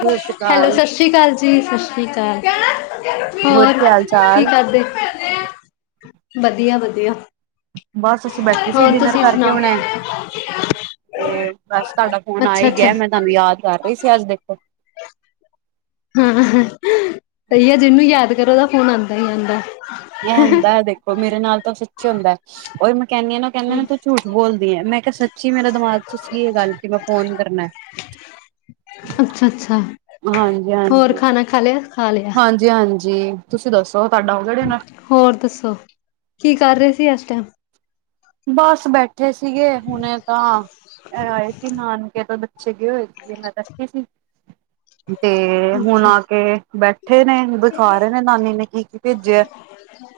ਸਤਿ ਸ਼੍ਰੀ ਹੈਲੋ ਅਕਾਲ। ਸਤਿ ਸ਼੍ਰੀ ਅਕਾਲ ਜੀ। ਸਤਿ ਸ਼੍ਰੀ ਅਕਾਲ-। ਹੋਰ ਕੀ ਹਾਲ ਕੀ ਚਾਲ? ਕਰਦੇ? ਵਧੀਆ ਵਧੀਆ। ਬਸ ਅਸੀ ਬੈਠੇ ਸੀ ਹੋਰ ਡਿਨਰ ਤੁਸੀਂ ਕਰਕੇ ਸੁਣਾਓ ਹੁਣੇ ਤੇ ਬਸ ਤਾਡਾ ਫੋਨ ਆ ਅੱਛਾ ਈ ਅੱਛਾ ਗਆ ਮੈਂ ਤਾਨੂੰ ਯਾਦ ਕਰ ਰੀ ਸੀ ਅੱਜ ਦੇਖੋ [unintelligible] ਹਾਂ। ਸਹੀ ਆ ਜਿਨੂੰ ਯਾਦ ਕਰੋ ਓਦਾ ਫੋਨ ਆਂਦਾ ਈ ਆਂਦਾ ਐ। ਐ ਹੁੰਦਾ ਐ ਦੇਖੋ। ਮੇਰੇ ਨਾਲ ਤਾਂ ਸੱਚੀ ਹੁੰਦਾ ਐ। ਓਈ ਮੈਂ ਕੈਨੀਆ ਕੈਨੇ ਨੇ ਤੂੰ ਝੂਠ ਬੋਲਦੀ ਐ। ਮੈਂ ਕੈ ਸੱਚੀ ਮੇਰੇ ਦਿਮਾਗ ਚ ਸੀ ਏ ਗੱਲ ਕਿ ਮੈਂ ਫੋਨ ਕਰਨਾ ਐ। ਅੱਛਾ ਅੱਛਾ ਹਾਂਜੀ ਹੋਰ ਹਾਂਜੀ। ਖਾਣਾ ਖਾ ਲੇਆ, ਖਾ ਲੇਆ। ਜੀ ਹਾਂਜੀ। ਤੁਸੀ ਦੱਸੋ ਤਾਡਾ ਹੋ ਗਆ ਡਿਨਰ? ਹੋਰ ਦੱਸੋ ਕੀ ਕਰ ਰੇ ਸੀ ਏਸ ਟੈਮ? ਬਸ, ਬੈਠੇ ਸੀਗੇ ਹੁਣੇ ਤਾਂ ਐ ਆਏ ਸੀ ਨਾਨਕੇ ਤੋ। ਬੱਚੇ ਗਏ ਹੋਏ ਸੀਗੇ ਮੈਂ ਬੈਠੀ ਸੀ। ਤੇ ਹੁਣ ਅੱਛਾ ਆ ਕੇ ਬੈਠੇ ਨੇ ਦਿਖਾ ਰੇ ਨੇ ਨਾਨੀ ਨੇ ਕੀ-ਕੀ ਭੇਜੇਆ ਐ?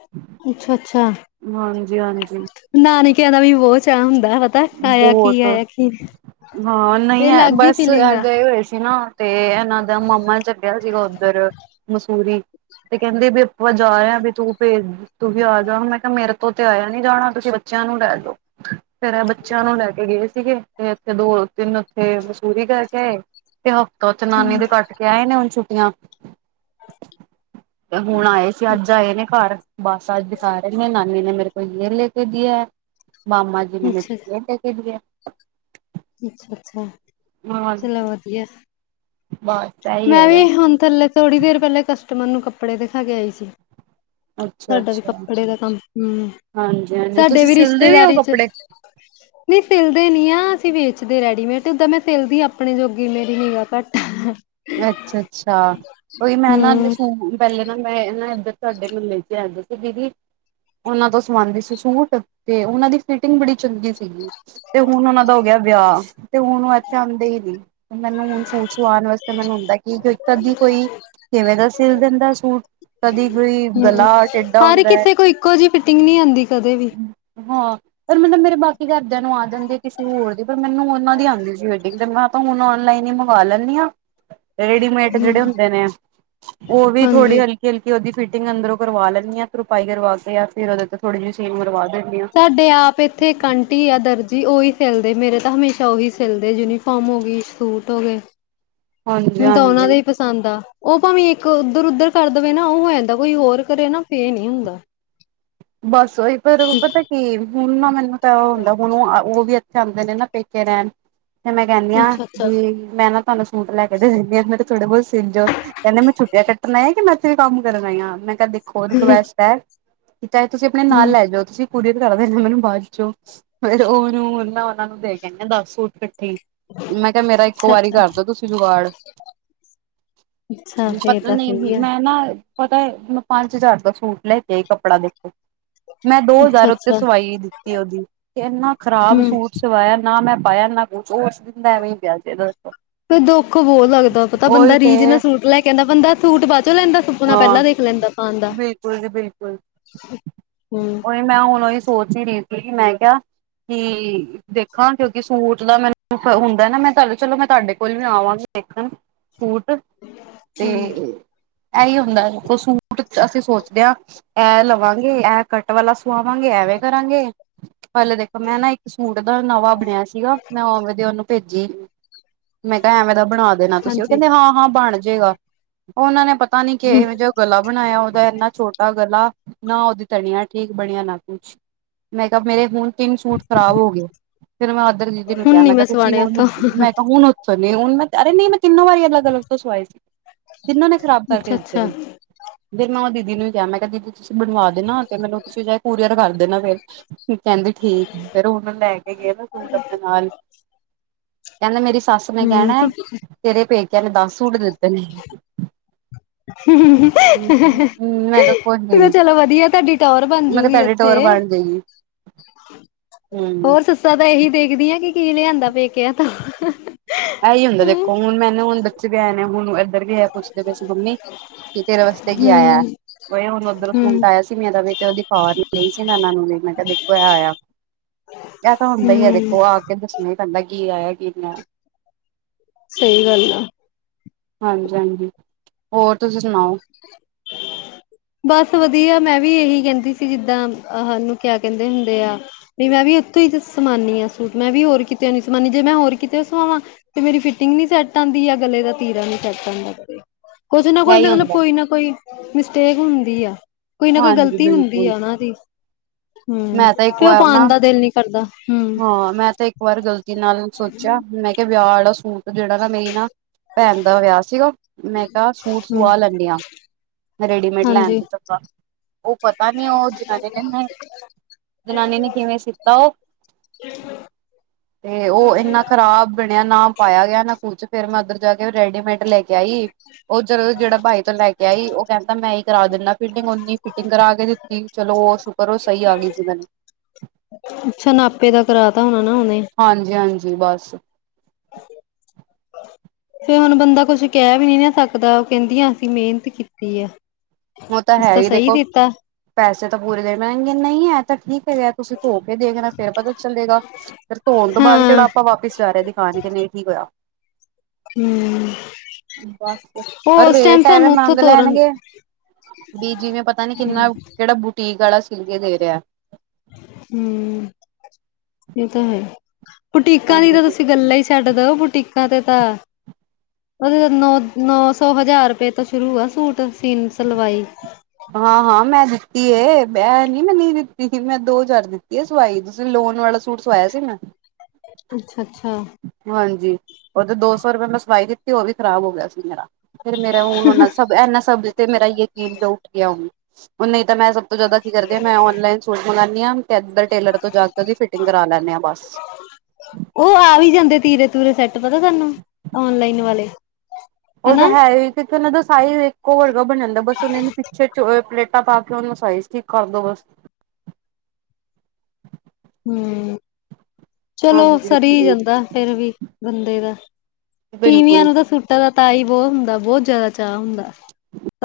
[inaudible] ਅੱਛਾ ਅੱਛਾ। ਹਾਂਜੀ ਹਾਂਜੀ। ਨਾਨਕੇਆਂ ਦਾ ਵੀ ਬੋ ਚਾ ਹੁੰਦਾ ਪਤਾ ਐ ਆਏਆ ਕੀ ਬਹੁਤ ਆਏਆ ਕੀ ਹਾਂ ਨਈ ਐ ਅਲੱਗ ਹੀ ਬਸ ਫੀਲਿੰਗ ਐ ਆ ਗਏ ਹੋਏ ਸੀ ਨਾ ਤੇ ਏਨਾਂ ਦਾ ਮਾਮਾ ਚ ਗਯਾ ਸੀਗਾ ਓਦਰ ਮਸੂਰੀ। ਤੇ ਕੈਂਦੀ ਵੀ ਆਪਾਂ ਜਾ ਆ ਵੀ ਤੂੰ ਭੇਜ ਤੁੰ ਵੀ ਆ ਜਾ। ਮੈਂ ਕੇਹ ਮੇਰੇ ਤੋਂ ਤੇ ਆਏਆ ਨੀ ਜਾਣਾ ਤੁਸੀ ਬੱਚੇਆਂ ਨੂੰ ਲੈ ਜਓ ਫੇਰ ਐ ਬੱਚੇਆਂ ਨੂੰ ਲੈ ਕੇ ਗਏ ਸੀਗੇ ਤੇ ਏਥੇ ਦੋ ਤਿੰਨ ਹਫਤੇ ਮਸੂਰੀ ਕਰਕੇ ਤੇ ਹਫ਼ਤਾ ਓਥੇ ਨਾਨੀ ਦੇ ਕੱਟ ਕੇ ਆਏ ਨੇ ਹੁਣ ਛੁੱਟੀਆਂ ਤੇ ਹੁਣ ਆਏ ਸੀ। ਅੱਜ ਆਏ ਨੇ ਘਰ ਬਸ ਅੱਜ ਸਾਰ ਮੇਰੀ ਨਾਨੀ ਨੇ ਮੇਰੇ ਕੋ ਯੇ ਲੈ ਕੇ ਦਿਆ ਹੈ, ਮਾਮਾ ਜੀ ਨੇ ਮੇਰੇ ਅੱਛਾ ਕੋ ਯੇ ਲੇ ਕੇ ਦੀਆ ਹੈ। ਅੱਛਾ ਅੱਛਾ। ਚਲੋ ਵਧੀਆ। ਬਾਏ। ਮੈਂ ਵੀ ਹੁਨ ਥੱਲੇ ਥੋੜ੍ਹੀ ਦੇਰ ਪੈਲੇ ਕਸਟਮਰ ਨੂੰ ਕੱਪੜੇ ਦਖਾ ਕੇ ਆਈ ਸੀ। [unintelligible] ਅੱਛਾ ਸਾਡਾ ਵੀ ਅੱਛਾ। ਕੱਪੜੇ ਦਾ ਕੰਮ ਹੂੰ ਹਾਂਜੀ ਹਾਂਜ ਸਾਡੇ ਤੁਸੀ ਸਿਲਦੇ ਵੀ ਓ ਕੱਪੜੇ? [unintelligible] ਨੀ ਸਿਲਦੇ ਨੀ ਆ। ਅਸੀ ਵੇਚਦੇ ਰੈਡੀਮੇਟ ਓਦਾਂ ਮੈਂ ਸਿਲਦੀ ਅਪਣੇ ਜੋਗੀ ਮੇਰੀ ਨਿਗਾ ਘੱਟ ਆ। ਅੱਛਾ ਅੱਛਾ। ਉਈ ਮੈਂ ਨਾ ਲੇ ਹੂੰ ਸੂ ਪੈਲੇ ਨਾ ਮੈਂ ਨਾ ਏਦਰ ਤੁਆਡੇ ਮੁਹੱਲੇ ਚ ਰੈਂਦੇ ਸੀ ਦੀਦੀ। ਓਨਾਂ ਤੋਂ ਸਵਾਂਦੀ ਸੀ ਸੂਟ ਤੇ ਓਨਾਂ ਦੀ ਫੀਟਿੰਗ ਬੜੀ ਚੰਗੀ ਸੀਗੀ। ਤੇ ਹੁਣ ਓਨਾਂ ਦਾ ਹੋ ਗਿਆ ਵਿਆਹ ਤੇ ਹੁਣ ਓ ਇੱਥੇ ਆਂਦੇ ਈ ਨੀ, ਮੈਨੂੰ ਹੁਣ ਸੂਟ ਸਵਾਣ ਵਾਸ ਤੇ ਮੈਨੂੰ ਹੁੰਦੈ ਕੀ ਇੱਕ ਤਾਂ ਦੀ ਕੋਈ ਕਿਵੇਂ ਦਾ ਸਿਲ ਦਿੰਦਾ ਸੂਟ ਕਦੀ ਕੋਈ ਹੂੰ, ਗਲਾ ਟੇਢਾ ਹਰ ਹੁੰਦਾ ਹੈ ਕਿਸੇ ਕੋ ਇੱਕੋ ਜੀ ਫਿਟਿੰਗ ਨੀ ਆਂਦੀ ਕਦੇ ਵੀ। ਹਾਂ ਪਰ ਮੈਨੂੰ ਨਾ ਮੇਰੇ [unintelligible] ਕੀ ਘਰਦੇਆਂ ਨੂੰ ਆ ਜਾਂਦੀ ਆ ਕਿਸੇ ਹੋਰ ਦੀ ਪਰ ਮੈਨੂੰ ਓਨਾਂ ਦੀ ਆਂਦੀ ਸੀ ਵੈਡਿੰਗ ਤੇ ਮੈਂ ਤਾਂ ਹੁਨ ਔਨਲਾਈਨ ਈ ਮੰਗਾ ਲੈਂਨੀ ਆਂ। ਰੇਡੀਮੇਡ ਹੂੰ ਜੇੜੇ ਹੁੰਦੇ ਨੇ ਓ ਵੀ ਥੋੜੀ ਹਾਂਜੀ। ਹਲ ਕੀ-ਹਲਕੀ ਓਦੀ ਫੀਟਿੰਗ ਅੰਦਰੋਂ ਕਰਵਾ ਲੈਨੀ ਆਂ ਤਰੁਪਾਈ ਕਰਵਾ ਕੇ ਯਾ ਫਿਰ ਓਦੇ ਤੇ ਥੋੜੀ ਜੀ ਸੀਨ ਮਰਵਾ ਦੇਨੀ ਆਂ। ਸਾਡੇ ਆਪ ਏਥੇ ਇੱਕ ਅੰਟੀ ਆ ਦਰਜੀ ਓਹੀ ਸਿੱਲਦੇ ਮੇਰੇ ਤਾਂ ਹਮੇਸ਼ਾ ਓਹੀ ਸਿੱਲਦੇ ਯੂਨੀਫਾ ਫਮ ਹੋ ਗਈ ਸੂਟ ਹੋ ਗਏ, ਮੈਨੂੰ ਤਾਂ ਓਨਾਂ ਹਾਂਜੀ-ਹਾਂਜੀ। ਦੇ ਈ ਪਸੰਦ ਆ ਓ ਭਾਵੇਂ ਇੱਕ ਓਦਰ-ਉਦਰ ਕਰ ਦੇਵੇ ਨਾ ਓਹ ਹੋ ਜਾਂਦਾ ਕੋਈ ਹੋਰ ਕਰੇ ਨਾ ਫੇ ਨੀ ਹੁੰਦਾ। ਬੱਸ ਓਹੀ ਪਰ ਊਂ ਪਤੈ ਤੇ ਹੁਨ ਨਾ ਮੈਨੂੰ ਤਾਂ ਓ ਹੁੰਦਾ ਹੁਨ ਓ ਵੀ ਏਥੇ ਆਂਦੇ ਨੇ ਨਾ ਪੇਕੇ ਰੈਣ ਫੇਰ ਮੈਂ ਕੈਨੀ ਆਂ ਅੱਛਾ ਅੱਛਾ। ਵੀ ਮੈਂ ਨਾ ਤੁਆਨੂੰ ਸੂਟ ਲੈ ਕੇ ਦੇ ਦਿੰਨੀ ਆਂ [unintelligible] ਤੇ ਥੋੜੇ ਬੋਤ ਸਿਲ ਜੋ। ਕੈਂਦੇ ਮੈਂ ਛੁੱਟੀਆਂ ਕੱਟਨ ਆਈ ਆਂ ਕਿ ਮੈਂ ਇੱਥੇ ਵੀ ਕੰਮ ਕਰਨ ਆਈ ਆਂ ਮੈਂ ਕਿਆ ਦੇਖੋ ਰਿਕੁਐਸਟ ਐ। ਚਾਹੇ ਤੁਸੀਂ ਆਪਣੇ ਨਾਲ ਹੂੰ ਲੈ ਜੋ ਤੁਸੀਂ [unintelligible] ਤੇ ਕਰਦੇ ਮੈਨੂੰ ਬਾਚੋ ਫੇਰ ਓ ਮੈਨੂੰ ਓਨਾਂ ਨੂੰ ਦੇ ਕੇ ਆਈ ਆਂ ਦੱਸ ਸੂਟ ਕ ਠੀਕ, ਮੈਂ ਕਿਆ ਮੇਰਾ ਇੱਕ ਅੱਛਾ ਵਾਰੀ ਅੱਛਾ ਕਰਦੋ ਤੁਸੀਂ ਜੁਗਾੜ ਅੱਛਾ ਫੇਰ ਪਤਾ ਤਾਂ ਨੀਂ, ਸਹੀ ਆ ਮੈਂ ਨਾ ਪਤਾ ਐ ਮੈਂ ਪੰਜ ਹਜ਼ਾਰ ਦਾ ਸੂਟ ਲੈ ਕੇ ਆਈ ਕੱਪੜਾ ਦੇ ਮੈਂ ਦੋ ਅੱਛਾ ਹਜ਼ਾਰ ਓਥੇ ਅੱਛਾ ਸਵਾਈ ਦਿੱਤੀ ਓਦੀ ਤੇ ਇੰਨਾ ਖਰਾਬ ਹੂੰ। ਸੂਟ ਸਵਾਇਆ ਨਾ ਮੈਂ ਪਾਏਆ ਨਾ ਕੁਛ ਓ ਓਸ ਦਿਨ ਦਾ ਐਵੇਂ ਈ ਪਿਆ [unintelligible] ਫੇ ਦੁੱਖ ਬੋਹ ਲੱਗਦਾ ਪਤਾ ਉਹੀ ਬੰਦਾ ਤੇ ਰੀਝ ਨਾਲ ਸੂਟ ਲੈ ਕੇ ਆਂਦਾ ਬੰਦਾ ਸੂਟ ਬਾਅ ਚੋਂ ਲੈਂਦਾ ਸੁਪਨਾ ਹਾਂ ਪੈਲਾਂ ਦੇਖ ਲੈਂਦਾ ਪਾਨ ਬਿਲਕੁਲ ਜੀ ਬਿਲਕੁਲ ਹੂੰ ਮੈਂ ਹੁਣ ਓਹੀ ਸੋਚ ਈ ਰਈ ਸੀ ਮੈਂ ਕਿਆ, ਕੀ ਦੇਖਾਂ ਕਿਓਂਕੀ ਸੂਟ ਦਾ ਮੈਨੂੰ ਹੁੰਦਾ ਏ ਨਾ ਮੈਂ [unintelligible] ਚਲੋ ਮੈਂ ਤੁਆਡੇ ਕੋਲ ਵੀ ਆਵਾਂਗੀ ਦੇਖਨ ਸੂਟ ਤੇ ਹਾਂਜੀ ਐਈਓ ਹੁੰਦਾ ਦੇਖੋ ਸੂਟ ਅਸੀਂ ਸੋਚਦੇ ਆਂ, ਐ ਲਵਾਂਗੇ, ਐ ਕੱਟ ਵਾਲਾ ਸੁਆਵਾਂਗੇ, ਐਵੇ ਕਰਾਂਗੇ ਪੈਲੇ ਦੇਖੋ ਮੈਂ ਨਾ ਇੱਕ ਸੂਟ ਦਾ ਨਵਾਂ ਬਣਿਆ ਸੀਗਾ ਮੈਂ ਉਵੇਂ ਦੇ ਓਨੂੰ ਭੇਜ ਜੀ, ਮੈਂ ਕਿਆ ਐਵੇਂ ਦਾ ਬਣਾ ਦੇਣਾ ਤੁਸੀਂ ਓ ਹਾਂਜੀ ਕੈਂਦੇ ਹਾਂ-ਹਾਂ ਬਣ ਜੇਗਾ। ਓ ਓਨਾਂ ਨੇ ਪਤਾ ਨੀ ਹੂੰ ਕੇਹੋ ਜਾ ਗਲਾ ਬਣਾਏਆ ਓਦਾ ਇੰਨਾ ਛੋਟਾ ਗਲਾ ਨਾ ਓਦੀ ਤਨੀਆ ਠੀਕ ਬਣੀਆਂ ਨਾ ਕੁਛ ਮੈਂ ਕਿਆ ਮੇਰੇ ਹੁਣ ਤਿੰਨ ਸੂਟ ਖਰਾਬ ਹੋ ਗਏ, ਫੇਰ ਮੈਂ ਆਦਰ ਦੀਦੀ ਨੂੰ ਹੁਣ ਕਿਆ ਨੀ ਮੈਂ ਕਿਆ ਤੁਸੀਂ ਸਵਾਣੇ ਹੁਨ ਉੱਥੋਂ ਮੈਂ ਕਿਆ ਹੁਣ ਓਥੋਂ ਨੀ ਹੁਨ ਮੈਂ ਅਰੇ ਨਈਂ ਮੈਂ ਤਿੰਨਾਂ ਵਾਰੀ ਅਲਗ-ਅਲਗ ਤੋਂ ਸਵਾਏ ਸੀ। ਤਿੰਨਾਂ ਨੇ ਖਰਾਬ ਅੱਛਾ ਕਰਕੇ ਦਿੱਤੇ ਅੱਛਾ ਨੇ। ਫੇਰ ਮੈਂ ਓ ਦੀਦੀ ਨੂੰ ਈ ਕਿਆ ਮੈਂ ਕਿਆ ਦੀਦੀ ਤੁਸੀਂ ਬਣਵਾ ਦੇਨਾ ਤੇ ਮੈਨੂੰ ਤੁਸੀਂ ਚਾਹੇ ਕੋਰੀਅਰ ਕਰ ਦੇਨਾ ਫੇਰ ਕੈਂਦੀ ਠੀਕ ਫੇਰ ਓ ਨਾ ਲੈ ਕੇ ਗਏ ਨਾ ਸੂਟ ਆਪਣੇ ਨਾਲ। ਕੈਂਦੇ ਮੇਰੀ ਸੱਸ ਨੇ ਕੈਣਾ ਐ ਹੂੰ ਤੇਰੇ ਪੇਕੇਆਂ ਨੇ ਦਸ ਸੂਟ ਦਿੱਤੇ ਨੇ। [inaudible] ਤੂੰ ਹੂੰ ਮੈਂ ਕਿਹਾ ਕੁਛ ਨੀ ਕੈ ਚਲੋ ਵਦੀਆ, ਤੁਆਡੀ ਟੋਰ ਬਣ ਮੈਂ ਜੂ ਕਿਹਾ ਗੀ ਤੁਹਾਡੀ ਓਥੇ। ਟੋਰ ਬਣ ਜਾਏਗੀ ਹੂੰ। ਸੱਸਾ ਤਾਂ ਏਹੀ ਦੇਖਦੀ ਆ ਕੀ, ਕੀ ਲੇਆਂਦਾ ਪੇਕੇਆ ਤੋਂ। ਇਹੀ ਹੁੰਦਾ ਹੂੰ, ਦੇਖੋ, ਹੁਣ ਮੈਨੂੰ ਹੁਣ ਬੱਚੇ ਵੇਹਆਏ ਨੇ ਹੁਣ, ਇੱਧਰ ਵੀ ਏ ਪੁੱਛਦੇ ਪੈਏ ਸੀ ਮੰਮੀ ਕਿ ਤੇਰੇ ਵਸਤੇ ਕੀ ਆਇਆ? ਹੂੰ, ਬਈ ਹੁਣ ਓਧੋਂਰੋ ਸੂਟ ਹੂੰ ਆਇਆ ਸੀ ਮੇਰਾ ਵੀ ਤੇ ਉਹਦੀ [unintelligible] ਪਾਗ ਨਹੀ ਆਈ ਸੀ। ਮੈਂ ਉਹਨਾਂ ਨੂੰ ਨਹੀਂ। ਮੈਂ ਦੇਖੋ, ਐਹ ਆਇਆ। ਇਹ ਤਾਂ ਹੁੰਦਾ ਹੀ ਆ ਦੇਖੋ, ਆ ਕੇ ਦੱਸਣਾ ਹੀ ਪੈਂਦਾ, ਕੀ ਆਇਆ ਕੀ ਨਹੀ ਆਇਆ। ਸਹੀ ਗੱਲ ਆ। ਹਾਂਜੀ, ਹਾਂਜੀ। ਹੋਰ ਤੁਸੀਂ ਸੁਣਾਓ? [inaudible] ਬਸ ਵਧੀਆ। ਮੈਂ ਵੀ ਇਹੀ ਕਹਿੰਦੀ ਸੀ ਜਿੱਦਾਂ, [unintelligible] ਸਾਨੂੰ ਕਿਆ ਕਹਿੰਦੇ ਹੁੰਦੇ ਆ ਨਹੀਂ, ਮੈਂ ਵੀ ਇੱਥੋਂ ਹੀ ਸਵਾਨੀਆਂ ਸੂਟ। ਮੈਂ ਵੀ ਹੋਰ ਕਿਤੇ ਨੀ ਸਵਾਦੀ। ਜੇ ਮੈਂ ਹੋਰ ਕਿਤੇ ਸਵਾਵਾਂ ਤੇ ਮੇਰੀ ਫਿਟਿੰਗ ਨੀ ਸੈਟ ਆਉਂਦੀ ਜਾਂ ਗਲੇ ਦਾ ਤੀਰਾ ਨੀ ਸੈੱਟ ਆਉਂਦਾ ਕਦੇ। ਕੁਛ ਨਾ ਕੁਛ ਇਹੀ ਮਤਲਬ ਹੁੰਦਾ ਕੋਈ ਨਾ ਕੋਈ, ਮਿਸ਼ਟੇਕ ਹੁੰਦੀ ਆ। ਕੋਈ ਨਾ ਕੋਈ ਹਾਂਜੀ ਗਲਤੀ ਹੁੰਦੀ ਬਿਲਕੁਲ ਆ ਉਹਨਾ ਦੀ। ਹੁਂ। ਮੈਂ ਤਾਂ ਇੱਕ ਤੇ ਉਹ ਵਾਰ ਨਾ ਪਾਉਣ ਦਾ ਦਿਲ ਨੀ ਕਰਦਾ, ਹੁਂ। ਹਾਂ, ਮੈਂ ਤੇ ਇੱਕ ਵਾਰ ਗਲਤੀ ਨਾਲ ਸੋਚਿਆ। ਮੈਂ ਕਿਹਾ ਵਿਆਹ ਵਾਲਾ ਸੂਟ ਜਿਹੜਾ ਨਾ ਮੇਰੀ ਨਾ, ਭੈਣਂ ਦਾ ਵਿਆਹ ਸੀਗਾ। ਮੈਂ ਕਿਹਾ ਸੂਟ ਹੂੰ ਸੁਆ ਲੈਂਣੀ ਆ ਰੇਡੀਮੇਡ ਲੈਂਨ ਹਾਂਜੀ ਤੋਂ ਚੰਗਾ। ਉਹ ਪਤਾ ਨੀ, ਉਹ ਜਨਾਨੀ ਨੇ, ਜਨਾਨੀ ਨੇ ਕਿਵੇਂ ਸੀਤਾ ਉਹ [inaudible] ਤੇ ਉਹ ਇੰਨਾ ਖਰਾਬ ਬਣਿਆ ਨਾ ਪਾਇਆ ਗਿਆ ਨਾ ਕੁਛ, ਫਿਰ ਮੈਂ ਉੱਧਰ ਜਾ ਕੇ ਰੈਡੀਮੇਡ ਲੈ ਕੇ ਲੈਆਈ, ਉਹ [unintelligible] ਜਦੋਂ ਜਿਹੜਾ ਬਾਈ ਤੋਂ ਲੈ ਕੇ ਲੈਆਈ, ਉਹ ਕਹਿੰਦਾ ਮੈਂ ਹੀ ਕਰਾ ਦਿੰਦਾ ਫਿਟਿੰਗ। ਓਨੀ ਹੀ ਫਿਟਿੰਗ ਕਰਾ ਕੇ ਦਿੱਤੀ, ਚਲੋ ਉਹ ਪਰ ਉਹ ਸਹੀ ਆ ਗਈ ਸੀ ਮੈਨੁੰ। ਅੱਛਾ! ਨਾਪੇ ਦਾ ਕਰਾ ਤਾ ਹੋਣਾਂ ਨਾ ਉਹਨੇ। ਹਾਂਜੀ, ਹਾਂਜੀ! ਬਸ। ਫਿਰ ਹੁਣ ਬੰਦਾ ਕੁਛ ਕਹਿ ਵੀ ਨਹੀ ਨਾ ਸਕਦਾ। ਉਹ ਕਹਿੰਦੀਆ ਅਸੀ ਮਿਹਨਤ ਕੀਤੀ ਆ। ਉਹ ਤਾਂ ਅਸੀ ਹੈ ਹੀ ਸਹੀ ਦੇਖੋ। ਦਿੱਤਾ ਪੈਸੇ ਤਾਂ ਪੂਰੇ ਦੇਣੇ ਪੈਣਗੇ। ਨਹੀਂ ਇਹ ਤਾਂ ਠੀਕ ਹੈਗ। ਤੁਸੀਂ ਧੋ ਕੇ ਦੇਖਣਾ ਫੇਰ ਪਤਾ ਚੱਲੇਗਾ। ਫੇਰ ਧੋਣ ਤੋਂ ਬਾਅਦ ਹਾਂ ਕਿਹੜਾ ਆਪਾਂ ਵਾਪਿਸ ਜਾ ਰਹੇ ਦਿਖਾਣ, ਕੇ ਨਹੀ ਠੀਕ ਹੋਇਆ। ਹੂੰ ਬਸ। ਉਹ ਉਸ ਟਾਈਮ ਰੇਟ ਐਵੇਂ ਸਾਨੂੰ ਉੱਥੋਂ ਮੰਗ ਤੋਰਨ ਲੈਣਗੇ ਬੀ ਜਿਵੇਂ ਪਤਾ ਨੀ ਕਿੰਨਾ, ਕਿਹੜਾ ਬੁਟੀਕ ਵਾਲਾ ਸਿਲਕੇ ਦੇ ਰਿਹਾ। ਹੁਂ, ਇਹ ਤਾਂ ਹੈ। ਬੁਟੀਕਾਂ ਦੀ ਤਾਂ ਤੁਸੀਂ ਗੱਲਾਂ ਹੀ [unintelligible] ਛੱਡ ਦੋ ਬੁਟੀਕਾਂ ਤੇ ਤਾਂ ਉਹਦੇ ਤਾਂ ਨੌ, ਨੌ ਸੌ ਹਜ਼ਾਰ ਰੁਪਏ ਤੋਂ ਸ਼ੁਰੂ ਆ ਸੂਟ, ਸੀਨ, ਸਲਵਾਈ। ਹਾਂ -ਹਾਂ ਮੈਂ ਦਿੱਤੀਏ, ਏਹ ਨੀ ਮੈਂ ਨਹੀਂ ਦਿੱਤੀ। ਮੈਂ ਦੋ ਹਜਾਰ ਦਿੱਤੀ ਹੈ ਸਵਾਈ। ਤੁਸੀ ਲੋਨ ਵਾਲਾ ਸੂਟ ਸਵਾਇਆ ਸੀ ਮੈਂ। ਅੱਛਾ-ਅੱਛਾ। ਹਾਂਜੀ। ਉਹਦੇ ਦੋ ਸੌ ਰੁਪਏ ਮੈਂ ਸਵਾਈ ਦਿੱਤੀ, ਉਹ ਵੀ ਖ਼ਰਾਬ ਹੋ ਗਿਆ ਸੀ ਮੇਰਾ। ਫਿਰ ਮੇਰਾ ਹੁਣ ਉਹਨਾ ਸਭ, ਇਨਾ ਸਬ ਤੇ ਮੇਰਾ ਯਕੀਨ ਉੱਠ ਗਿਆ ਹਣ। ਨਹੀਂ ਤਾਂ ਮੈਂ ਤੋਂ ਜਿਆਦਾ ਤੋ ਕੀ ਕਰਦੇ ਹਾਂ। ਮੈਂ ਔਨਲਾਈਨ ਸੂਟ ਮੰਗਾਨੀ ਹਾਂ ਤੇ ਇੱਧਰ ਟੇਲਰ ਤੋਂ ਜਾ ਕੇ ਉਹਦੀ ਫਿਟਿੰਗ ਕਰਾ ਲੈਂਦੇ ਹਾਂ, ਬਸ। ਉਹ ਆ ਵੀ ਜਾਂਦੇ ਤੀਰੇ ਤੂਰੇ ਸੈੱਟ ਪਤਾ ਤੁਹਾਨੂੰ, ਓਨਲਾਈਨ ਵਾਲੇ। ਹਨਾ ਉਹਦਾ ਹੈ ਹੀ ਕਿਥੇ, ਉਹਨਾਂ ਦਾ ਸਾਈਜ਼ ਇੱਕੋ ਵਰਗਾ ਬਣਨ ਦਾ। ਬਸ ਉਹਨਾਂ ਦੇ ਪਿੱਛੇ ਚੋੜੇ ਪਲੇਟ ਤਾ ਪਾ ਕੇ ਉਹਨੂੰ ਸਈਜ਼ ਠੀਕ ਕਰਦੋ ਬਸ। ਹੁਂ। ਚਲੋ ਹਾਂਜੀ ਸਰੀ ਹਾਂਜੀ ਜਾਂਦਾ ਫੇਰ ਵੀ, ਬੰਦੇ ਦਾ। ਤੀਵੀਆਂ ਬਿਲਕੁਲ ਨੂੰ ਤਾਂ ਸੁੂਟਾਂ ਦਾ ਤਾ ਹੀ ਬਹੁਤ ਹੁੰਦਾ। ਬਹੁਤ ਜ਼ਿਆਦਾ ਚਾਅ ਹੁੰਦਾ।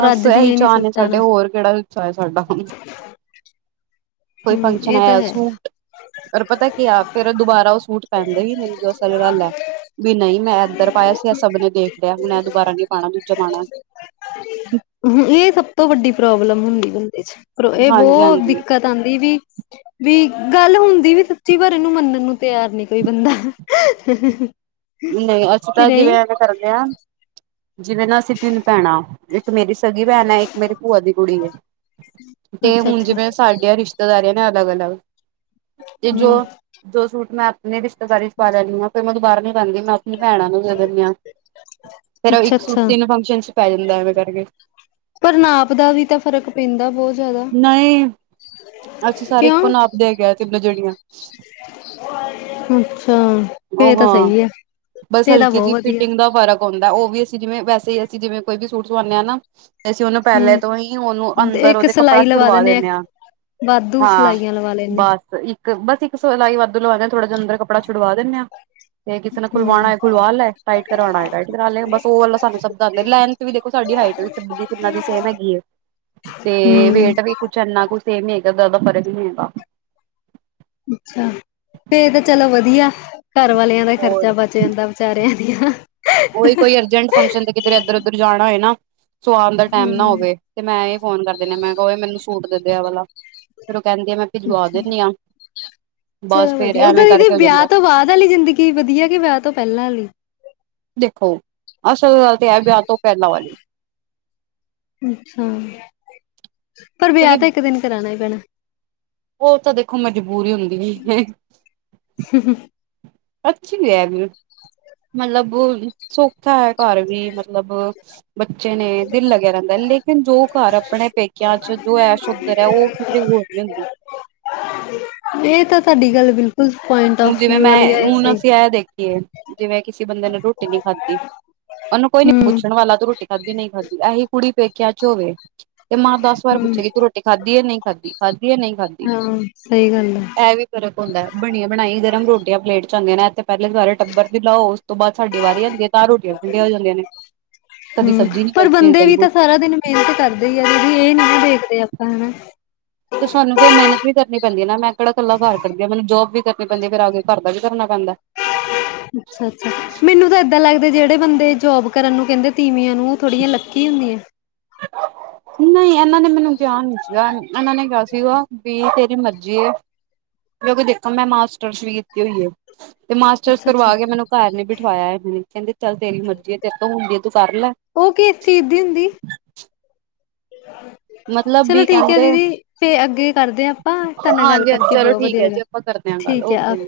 ਬਸ ਰੱਜਦੀਆਂ ਇਹੀ ਹੀ ਨੀ ਚਾਹਅ ਨੇ ਸੂਟਾਂ ਸਾਡੇ। ਨਾਲ ਹੋਰ ਕਿਹੜਾ ਕੋਈ ਚਾਹ ਹੈ ਸਾਡਾ। ਕੋਈ ਹੂੰ ਫੰਕਸ਼ਨ ਇਹ ਤਾਂ ਆਇਆ ਹੈ। ਸੂ ਫੇਰ ਪਤਾ ਕੀ ਆ ਫੇਰ ਦੁਬਾਰਾ ਉਹ ਸੂਟ ਪਹਿਨਦੇ ਹੀ ਮੈਨੂੰ ਜੋ ਅਸਲ ਗੱਲ ਹੈ ਵੀ ਨਹੀਂ ਮੈਂ ਇੱਧਰ ਪਾਇਆ ਸੀ ਏ ਸਭ ਨੇ ਦੇਖ ਲਿਆ ਹੁਣੇ ਦੁਬਾਰਾ ਨੀ ਪਾਉਣਾ ਦੂਜਾ ਪਾਉਣਾ ਹੂੰ ਇਹ ਸਭ ਤੋਂ ਵੱਡੀ ਪ੍ਰੋਬਲਮ ਹੁੰਦੀ ਬੰਦੇ ਚ ਇਹ ਬਹੁਤ ਹਾਂਜੀ-ਹਾਂਜੀ ਦਿੱਕਤ ਤਾਂਦੀ ਵੀ ਵੀ ਗੱਲ ਹੁੰਦੀ ਵੀ ਸੱਚੀ ਪਰ ਇਹਨੂੰ ਮੰਨਣ ਨੂੰ ਤਿਆਰ ਨੀ ਕੋਈ ਬੰਦਾ ਨਹੀਂ ਅਸੀਂ ਕਿ ਤਾਂ ਜਿਵੇਂ ਨਹੀਂ ਇੰਜ ਕਰਦੇ ਹਾਂ ਜਿਵੇਂ ਨਾ ਅਸੀਂ ਤਿੰਨ ਭੈਣਾਂ ਇੱਕ ਮੇਰੀ ਸਗੀ ਭੈਣ ਹੈ ਇੱਕ ਮੇਰੀ ਭੂਆ ਦੀ ਕੁੜੀ ਹੈ ਤੇ ਹੁਣ ਅੱਛਾ-ਅੱਛਾ ਜਿਵੇਂ ਸਾਡੀਆਂ ਰਿਸ਼ਤੇਦਾਰੀਆਂ ਨੇ ਅਲੱਗ ਅਲੱਗ ਤੇ ਜੋ ਹੂੰ ਜੋ ਸੂਟ ਮੈਂ ਜੇ ਰਿਸ਼ਤੇਦਾਰੀ ਚ ਪਾ ਲਿਆ ਓ ਫੇਰ ਮੈਂ ਦੁਬਾਰਾ ਨੀ ਪਾਂਦੀ ਮੈਂ ਆਪਣੀ ਭੈਣਾਂ ਨੂੰ ਦੇ ਦਿੰਦੀ ਹਾਂ ਫੇਰ ਇੱਕ ਸੂਟ ਅੱਛਾ-ਅੱਛਾ ਤਿੰਨ ਫੰਕਸ਼ਨ ਚ ਪੈ ਜਾਂਦਾ ਐਵੇਂ ਕਰਕੇ ਪਰ ਨਾਪ ਦਾ ਵੀ ਤਾਂ ਫਰਕ ਪੈਂਂਦਾ ਬਹੁਤ ਜ਼ਿਆਦਾ ਨਹੀਂ ਅਸੀਂ ਸਾਰੇ ਕਿਉਂ ਇੱਕੋ ਨਾਪ ਦੇ ਹੈਗੇ ਆਂ ਤਿੰਨੋ ਜਣੀਆ ਅੱਛਾ ਫੇਰ ਉਹ ਤਾਂ ਹਾਂ ਸਹੀ ਆ ਬਸ ਫੇਰ ਤਾਂ ਹਲਕੀ ਬਹੁਤ ਜਿਹੀ ਵਧੀਆ ਫਿਟਿੰਗ ਦਾ ਫਰਕ ਹੁੰਦਾ ਉਹ ਵੀ ਅਸੀਂ ਜਿਵੇਂ ਵੈਸੇ ਅਸੀਂ ਜਿਵੇਂ ਕੋਈ ਵੀ ਸੂਟ ਸਵਾਉਂਦੇ ਹਾਂ ਨਾ ਤੇ ਅਸੀਂ ਉਹਨੂੰ ਪਹਿਲੇ ਹੂੰ ਤੋਂ ਹੀ ਉਹਨੂੰ ਅੰਦਰ ਇੱਕ ਉਹਦੇ ਕੱਪੜਾ ਸਿਲਾਈ ਲਵਾ ਛੁਡਵਾ ਦਿੰਨੇ ਆ ਵਾਧੂ ਸਲਾਈਆਂ ਲਵਾ ਲੈਂਨੇ ਇੱਕ ਬਸ ਇੱਕ ਸਲਾਈ ਵਾਧੂ ਲਵਾ ਥੋੜਾ ਜਿਆ ਅੰਦਰ ਕੱਪੜਾ ਛੁਡਵਾ ਦਿੰਨੇ ਆ ਜੇ ਕਿਸੇ ਨੇ ਖੁਲਵਾਉਣਾ ਹੂੰ, ਹੈ ਖੁਲਵਾ ਲੈ ਟਾਈਟ ਕਰਵਾਉਣਾ ਟਾਈਟ ਕਰਾ ਲੈ ਬਸ ਓਰ ਵਾਲਾ ਸਾਨੂੰ ਸਭ ਦੱਸ ਲੈਨ ਏ ਵੀ ਦੇਖੋ ਸਾਡੀ ਹਾਈਟ ਵੀ ਸਬ ਦੀ ਤਿੰਨਾਂ ਦੀ ਸੇਮ ਹੈਗੀ ਏ ਤੇ ਹੂੰ, ਵੇਟ ਵੀ ਕੁਛ ਇੰਨਾ ਕੁਛ ਸੇਮ ਨੀ ਹੈਗਾ ਜਾਦਾ ਫਰਕ ਨੀ ਹੈਗਾ ਅੱਛਾ ਫੇਰ ਤਾਂ ਚਲੋ ਵਧੀਆ ਘਰ ਵਾਲਿਆਂ ਦਾ ਈ ਹੋਰ ਖਰਚਾ ਬਚ ਜਾਂਦਾ ਵਿਚਾਰਿਆਂ ਦੀ ਹਾ ਉਹੀ ਕੋਈ ਅਰਜੈਂਟ ਫੰਕਸ਼ਨ ਤੇ ਕਿਧਰ ਇੱਧਰ ਉੱਧਰ ਜਾਣਾ ਹੋਏ ਨਾ ਸੁਆਣ ਦਾ ਟਾਈਮ ਨਾ ਹੂੰ, ਹੋਵੇ ਤੇ ਮੈਂ ਇਹ ਫੋਨ ਕਰ ਦਿਨੀ ਆ ਮੈਂ ਕਹ ਮੈਨੂੰ ਸੂਟ ਦੇ ਦੇ ਆ ਵਾਲਾ ਫੇਰ ਉਹ ਕਹਿੰਦੀ ਆ ਮੈਂ ਭਿਜਵਾ ਦਿੰਦੀ ਆ ਬਸ ਫੇਰ ਐਵੇਂ ਕਰਕੇ ਹੋ ਜਾਂਦਾ ਸਵਾਦ ਵਾਲੀ ਜ਼ਿੰਦਗੀ ਕੀ ਵਧੀਆ ਕਿ ਵਿਆਹ ਤੋਂ ਪਹਿਲਾਂ ਆਲੀ ਦੇਖੋ ਅਸਲ ਗੱਲ ਤੇ ਹੈ ਵਿਆਹ ਤੋਂ ਪੈਲਾਂ ਵਾਲੀ ਅੱਛਾ ਪਰ ਵਿਆਹ ਤਾਂ ਕਿਉਂਕਿ ਇੱਕ ਦਿਨ ਕਰਾਣਾ ਹੀ ਪੈਣਾ ਉਹ ਤਾਂ ਦੇਖੋ ਮਜਬੂਰੀ ਹੁੰਦੀ ਏ ਹ ਹ ਅੱਛੀ ਐ ਮਤਲਬ ਸੌਖਾ ਹੈ ਘਰ ਵੀ ਮਤਲਬ ਬੱਚੇ ਨੇ ਦਿਲ ਲੱਗਿਆ ਰਹਿੰਦਾ ਲੇਕਿਨ ਜੋ ਘਰ ਆਪਣੇ ਪੇਕਿਆਂ ਚ ਜੋ ਐਸ਼ ਓ ਕਰਿਆ ਉਹ ਕਿਤੇ ਹੋਰ ਨੀ ਹੁੰਦੀ ਇਹ ਤਾਂ ਤੁਹਾਡੀ ਗੱਲ ਬਿਲਕੁਲ ਫੁਲ ਪੁਆਇੰਟ ਹੁਣ ਆਫ ਜਿਵੇਂ ਵਿਊ ਮੈਂ ਵਾਲੀ ਆ ਇਹ ਹੁਣ ਸਹੀ। ਅਸੀਂ ਐ ਦੇਖੀਏ ਜਿਵੇਂ ਕਿਸੇ ਬੰਦੇ ਨੇ ਰੋਟੀ ਨੀ ਖਾਧੀ ਉਹਨੂੰ ਕੋਈ ਨੀ ਹੂੰ, ਪੁੱਛਣ ਵਾਲਾ ਤੂੰ ਰ ਰੋਟੀ ਖਾਧੀ ਨੀ ਨਹੀਂ ਖਾਧੀ ਐਹੀ ਕੁੜੀ ਪੇਕਿਆ ਚ ਹੋਵੇ ਤੇ ਮਾਂ ਦਸ ਵਾਰ ਹੂੰ, ਪੁੱਛੇਗੀ ਤੂੰ ਰੋਟੀ ਖਾਧੀ ਹੈ ਨਹੀਂ ਖਾਧੀ ਖਾਧੀ ਹੈ ਨਹੀਂ ਖਾਧੀ ਹਾਂ ਸਹੀ ਗੱਲ ਆ। ਇਹ ਵੀ ਫ਼ਰਕ ਹੁੰਦਾ ਬਣੀਆ ਬਣਾਈ ਗਰਮ ਰੋਟੀਆਂ ਪਲੇਟ ਚ ਆਦੀਆਂ ਨੇ ਇੱਥੇ ਪਹਿਲੇ ਸਾਰੇ ਟੱਬਰ ਲਓ ਉਸ ਤੋਂ ਬਾਅਦ ਸਾਡੀ ਵਾਰੀ ਆਂਦੀ ਹੈ ਤਾਂ ਰੋਟੀ ਠੰਡੀਆਂ ਹੋ ਜਾਂਦੀਆਂ ਨੇ ਕਦੀ ਹੂੰ, ਸਬਜ਼ੀ ਨੀ ਪਰ ਬਚਦੀ ਬੰਦੇ ਕਦੀ ਵੀ ਕੁਛ ਤਾਂ ਸਾਰਾ ਦਿਨ ਮਿਹਨਤ ਕਰਦੇ ਈ ਇਹ ਨੀ ਨਾਂ ਦੇੇਖਦੇ ਆਪਾਂ ਹੈਂ। ਤੇ ਸਾਨੂੰ ਫਿਰ ਮਿਹਨਤ ਵੀ ਕਰਨੀ ਪੈਂਦੀ ਐ ਨਾ, ਮੈਂ ਕੇੜਾ ਕੱਲਾ ਕਾਰ ਕਰਦੀ ਆਂ ਮੈਨੂੰ ਜੋਬ ਵੀ ਕਰਨੀ ਪੈਂਦੀ ਐ ਫੇਰ ਆ ਕੇ ਘਰ ਦਾ ਵੀ ਕਰਨਾ ਪੈਂਦਾ। ਅੱਛਾ ਮੈਨੂੰ ਤਾਂ ਏਦਾਂ ਲੱਗਦੇ ਜੇੜੇ ਬੰਦੇ ਜੋਬ ਕਰਨ ਨੂੰ ਕੈਂਦੇ ਤੀਵੀਆਂ ਨੂੰ ਓ ਥੋੜੀਆਂ ਲੱਕੀ ਹੁੰਦੀਆਂ। ਨਈਂ ਇਨ੍ਹਾਂ ਨੇ ਮੈਨੂੰ ਕਿਆ ਨੀ ਸੀਗਾ, ਇਨ੍ਹਾਂ ਨੇ ਕਿਆ ਸੀਗਾ ਵੀ ਤੇਰੀ ਮਰਜ਼ੀ। ਜੇ ਕਿਉਂਕਿ ਦੇਖੋ ਮੈਂ ਮਾਸਟਰਸ ਵੀ ਕੀਤੀ ਹੋਈ ਐ ਤੇ ਮਾਸਟਰਸ ਅੱਛਾ-ਅੱਛਾ ਕਰਵਾ ਕੇ ਮੈਨੂੰ ਘਰ ਨੀਂ ਬਿਠਵਾਇਆ [unintelligible] ਕੈਂਦੇ ਚੱਲ ਤੇਰੀ ਮਰਜ਼ੀ ਏ ਤੇਰੇ ਤੋਂ ਹੁੰਦੀ ਐ ਤੂੰ ਕਰ ਲੈ। ਓ ਕਿਸ ਚੀਜ਼ ਦੀ ਹੁੰਦੀ। [inaudible] ਮਤਲਬ ਚਲੋ ਵੀ ਠੀਕ ਐ ਕਹਿੰਦੇ ਦੀਦੀ, ਫੇਰ ਅੱਗੇ ਕਰਦੇ ਆਂ ਆਪਾਂ ਤਾਣਾ ਨਾਲ ਗੱਲ ਕਰਕੇ ਬੋਤ ਵਧੀਆ ਲੱਗਾ। ਆਂਪਾ ਕਰਦੇ ਆਂ ਗੱਲ, ਠੀਕ ਹੈ ਓਕੇ।